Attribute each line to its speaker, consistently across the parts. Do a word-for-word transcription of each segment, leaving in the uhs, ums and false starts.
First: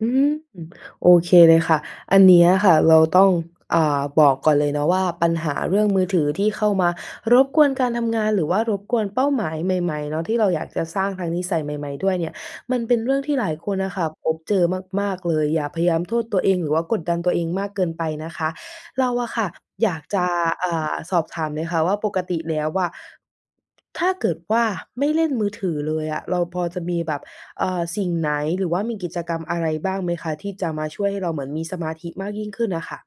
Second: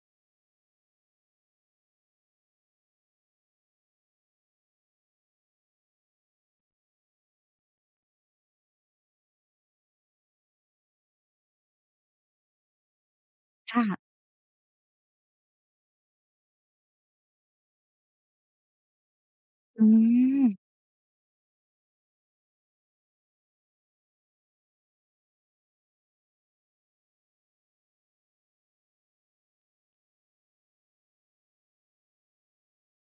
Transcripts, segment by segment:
Speaker 1: อืม โอเคเลยค่ะ อันเนี้ยค่ะ เราต้อง อ่า บอกก่อนเลยเนาะว่า ปัญหาเรื่องมือถือที่เข้ามารบกวนการทำงาน หรือว่ารบกวนเป้าหมายใหม่ ๆ เนาะ ที่เราอยากจะสร้างทั้งนิสัยใหม่ ๆ ด้วยเนี่ย มันเป็นเรื่องที่หลายค
Speaker 2: ค
Speaker 1: น
Speaker 2: ่
Speaker 1: น่ะ
Speaker 2: ะ
Speaker 1: ค่ะพบเจอมาก ๆ เลย อย่าพยายามโทษตัวเอง หรือว่ากดดันตัวเองมากเกินไปนะคะ เราอะค่ะ
Speaker 2: อื
Speaker 1: อยากจะ
Speaker 2: ม
Speaker 1: อ่า สอบถามเลยค่ะว่าปกติแล้วอะ ถ้าเกิดว่าไม่เล่นมือถือเลยอะ เราพอจะมีแบบ อ่า สิ่งไหน หรือว่ามีกิจกรรมอะไรบ้างไหมคะ? ที่จะมาช่วยให้เราเหมือนมีสมาธิมากยิ่งขึ้นน่ะค่ะ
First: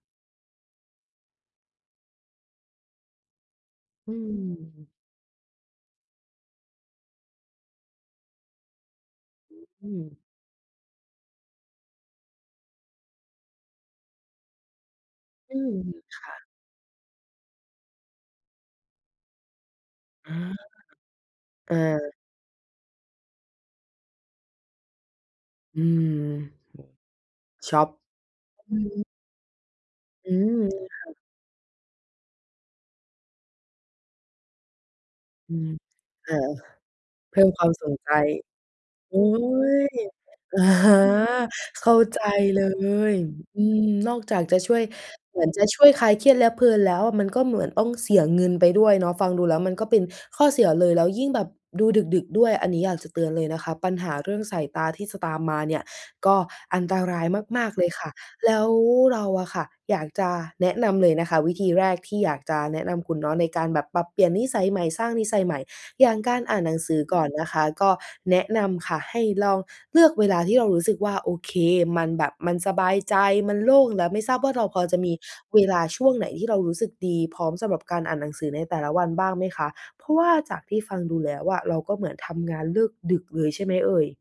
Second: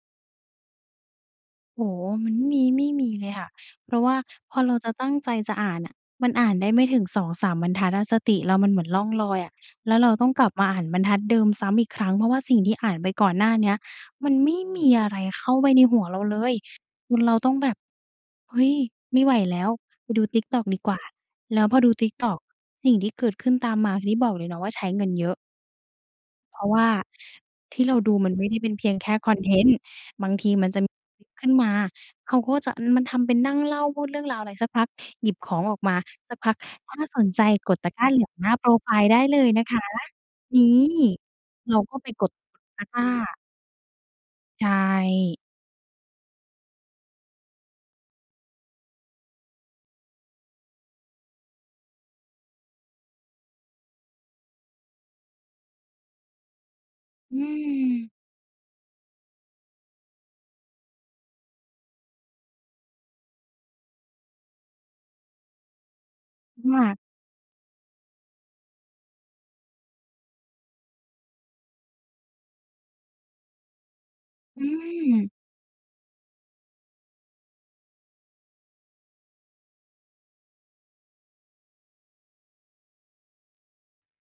Speaker 2: โอ้โฮ มันไม่มี ไม่มีเลยค่ะ เพราะว
Speaker 1: อ
Speaker 2: ่
Speaker 1: ื
Speaker 2: าพอเราจ
Speaker 1: ม
Speaker 2: ะตั้งใจจะอ่านน่ะ มันอ่านได้ไม่ถึง สองสาม บรรทัดอะ สติเรามันเหมือนล่องลอยอะ
Speaker 1: อื
Speaker 2: แล้วเร
Speaker 1: ม
Speaker 2: าต้องกลับมาอ่านบรรทัดเดิมซ้ำอีกครั้ง เพราะว่าสิ่งที่อ่านไปก่อนหน้าเนี้ย มันไม่มีอะไรเข้
Speaker 1: อ
Speaker 2: า
Speaker 1: ื
Speaker 2: ไป
Speaker 1: ม
Speaker 2: ในหัวเร
Speaker 1: ค
Speaker 2: า
Speaker 1: ่
Speaker 2: เล
Speaker 1: ะ
Speaker 2: ย จนเราต้องแบบ เฮ้ย ไม่ไหวแล้ว ไปดู
Speaker 1: อ
Speaker 2: ติ๊กต๊อก
Speaker 1: า
Speaker 2: ดีกว่า แล้ว
Speaker 1: เ
Speaker 2: พอดูติ
Speaker 1: ออ
Speaker 2: ๊กต๊อก สิ่งที่เกิดขึ้นตามมาคือที่บอกเลยเนาะว่า ใช้เงินเยอะ
Speaker 1: อือ
Speaker 2: เพราะว่า
Speaker 1: ช
Speaker 2: ที
Speaker 1: อ
Speaker 2: ่
Speaker 1: ป
Speaker 2: เราดูมันไม่ได้เป็
Speaker 1: อ
Speaker 2: น
Speaker 1: ือ
Speaker 2: เพี
Speaker 1: ฮ
Speaker 2: ยง
Speaker 1: ึ
Speaker 2: แค่คอนเทนต์ บ
Speaker 1: อื
Speaker 2: างที
Speaker 1: ม
Speaker 2: มันจะมี
Speaker 1: ค่ะ
Speaker 2: ขึ้นมา เขาก็จะ อืม มันทำเป็นนั่งเล่าพูดเรื่องราวอะไร สักพักหยิบข
Speaker 1: อื
Speaker 2: อง
Speaker 1: ม
Speaker 2: ออกมา
Speaker 1: ค
Speaker 2: สัก
Speaker 1: ่ะ
Speaker 2: พัก ถ้าสน
Speaker 1: เพ
Speaker 2: ใ
Speaker 1: ิ
Speaker 2: จ
Speaker 1: ่มควา
Speaker 2: ก
Speaker 1: ม
Speaker 2: ด
Speaker 1: ส
Speaker 2: ตะ
Speaker 1: น
Speaker 2: กร้
Speaker 1: ใ
Speaker 2: า
Speaker 1: จ
Speaker 2: เหลืองหน้าโพรไฟล์
Speaker 1: โ
Speaker 2: ไ
Speaker 1: อ
Speaker 2: ด้
Speaker 1: ๊
Speaker 2: เลยนะคะ
Speaker 1: ย
Speaker 2: น
Speaker 1: อ
Speaker 2: ี่
Speaker 1: ะฮะ
Speaker 2: เรา
Speaker 1: เข
Speaker 2: ก
Speaker 1: ้
Speaker 2: ็
Speaker 1: า
Speaker 2: ไป
Speaker 1: ใจ
Speaker 2: กด กด
Speaker 1: เล
Speaker 2: ตะกร้า
Speaker 1: ย อืม นอกจากจะ
Speaker 2: ใช
Speaker 1: ช่วย
Speaker 2: ่
Speaker 1: เหมือนจะช่วยคลายเครียดและเพลินแล้ว มันก็เหมือนต้องเสียเงินไปด้วยเนาะ ฟังดูแล้วมันก็เป็นข้อเสียเลย แล้วยิ่งแบบดูดึก ๆ ด้วย อันนี้อยากจะเตือนเลยนะคะ ปัญหาเรื่องสายตาที่จะตามมาเนี่ย ก็อันตราย
Speaker 2: อื
Speaker 1: มาก ๆ เลยค่
Speaker 2: ม
Speaker 1: ะ แล้วเราอะค่ะ อยากจะแนะนำเลยนะคะ วิธีแรกที่อยากจะแนะนำคุณเนาะ ในการแบบปรับเปลี่ยนนิสัยใหม่ สร้างนิสัยใหม่ อย่างการอ่านหน
Speaker 2: ม
Speaker 1: ัง
Speaker 2: า
Speaker 1: ส
Speaker 2: ก
Speaker 1: ือก่อนนะคะ ก็แนะนำค่ะ ให้ลองเลือกเวลาที่เรารู้สึกว่า โอเค มันแบบมันสบายใจ มันโล่ง แล้วไม่ทราบว่า
Speaker 2: อ
Speaker 1: เร
Speaker 2: ื
Speaker 1: าพอจะมี
Speaker 2: ม
Speaker 1: เวลาช่วงไหนที่เรารู้สึกดี พร้อมสำหรับการอ่านหนังสือในแต่ละวันบ้างไหมคะ? เพราะว่าจากที่ฟังดูแล้วอะ เราก็เหมือนทำงานเลิกดึกเลยใช่ไหมเอ่ย?